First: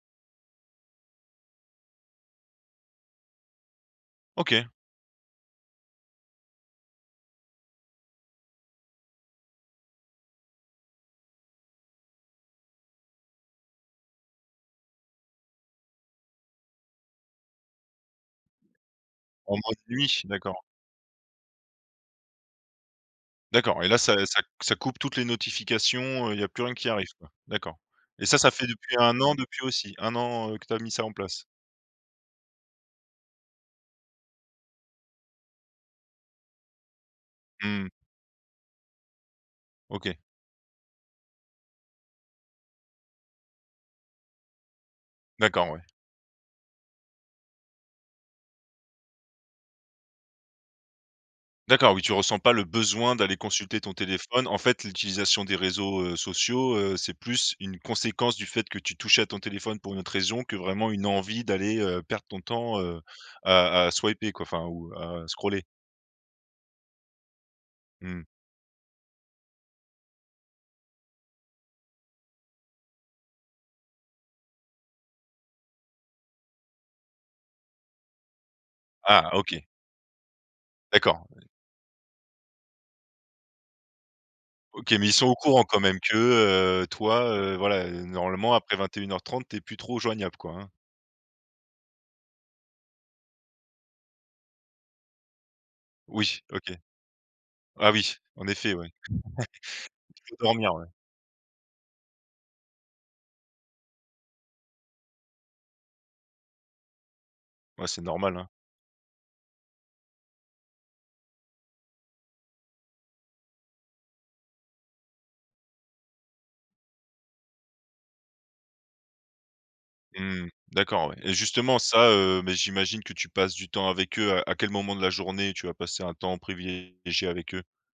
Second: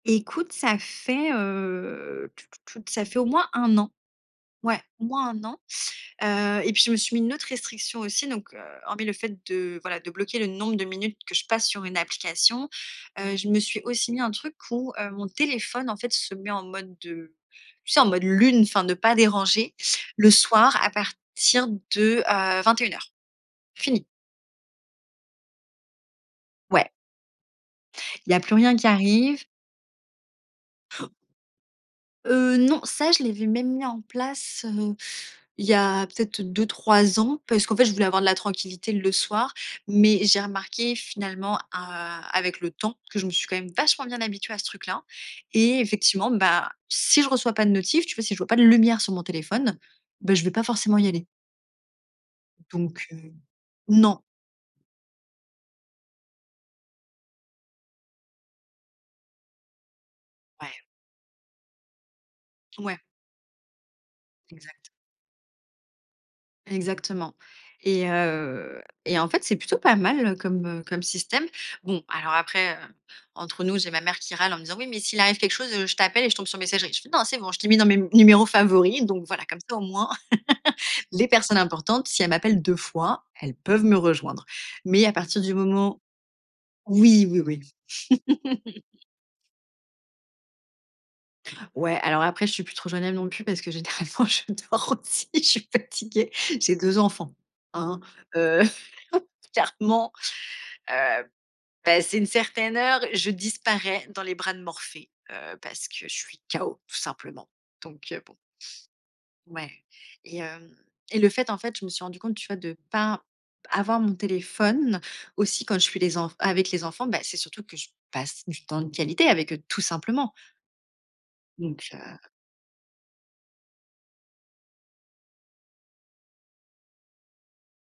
Écoute, ça fait, heu, tou tou tou t ça fait au moins 1 an. OK. Ouais, au moins 1 an, heu et puis, je me suis mis une autre restriction aussi donc, heu, hormis le fait de, voilà, de bloquer le nombre de minutes que je passe sur une application, heu, je me suis aussi mis un truc où, heu, mon téléphone, en fait, se met en mode de tu sais, en mode lune, enfin, ne pas En déranger, mode nuit? le D'accord. soir à partir de, heu, 21:00. D'accord, et là, Fini. ça, heu, ça c ça coupe toutes les notifications, heu, il y a plus rien qui Ouais. arrive, quoi? D'accord et Il y ça, a ça plus fait rien qui depuis 1 an arrive. depuis aussi 1 an, heu, que tu as mis ça en place? Heu, non, ça, je l'avais même mis en place, heu, il y a peut-être 2-3 ans parce qu'en fait, Mmh. je voulais avoir de la tranquillité le soir. Mais OK. j'ai remarqué finalement, a heu, avec le temps, que je me suis quand même vachement bien habituée à ce truc là D'accord, et ouais. effectivement, bah, si je reçois pas de notifs, tu vois, si je vois pas de lumière sur mon téléphone, beh, je vais pas forcément y aller. D'accord, oui, tu ressens pas le Donc, besoin heu, d'aller consulter ton non. téléphone. En fait, l'utilisation des réseaux, heu, sociaux, heu, c'est plus une conséquence, du fait que tu touchais à ton téléphone pour une autre raison, que Ouais. vraiment une envie d'aller, heu, perdre ton temps, heu, Ouais. à à swiper, quoi, enfin Exact. ou à scroller. Exactement et Mmh. heu, et en fait, c'est plutôt pas mal, heu, comme, heu, comme système. Bon, alors après, heu, entre nous, j'ai ma mère qui râle en me disant: «Oui, mais s'il arrive quelque chose, heu, je t'appelle et je tombe sur messagerie». Je fais: «Non, c'est bon, je t'ai mis dans mes m numéros favoris». Donc Ah! voilà, comme OK. ça, au moins, D'accord, les oui. personnes importantes, si elles m'appellent 2 fois, elles peuvent me rejoindre. OK, Mais, mais à ils sont au partir du courant quand moment même que, heu, toi, oui, oui, heu, oui. voilà, heu, normalement, après 21:30, tu es plus trop joignable, quoi, hein? Ouais, alors après, je suis plus trop joignable non plus parce que généralement, je dors aussi, je suis fatiguée! Oui, OK. J'ai 2 enfants, Ah hein? oui! En Heu, effet, ouais. clairement, Tu veux dormir, ouais. heu, passée une certaine heure, je disparais dans les bras de Morphée, heu, parce que je suis KO, tout simplement. Ouais, c'est Donc, heu, bon. normal, hein. Ouais et hem et le fait, en fait, je me suis rendue compte, tu vois, de pas b avoir mon téléphone aussi quand je suis les enf avec les enfants, bah, c'est surtout que je passe du temps de qualité avec eux, tout simplement. Mmh. D'accord, ouais et justement, Donc, ça, heu heu, mais j'imagine que tu passes du temps avec eux. À à quel moment de la journée, tu vas passer un temps privilégié avec eux?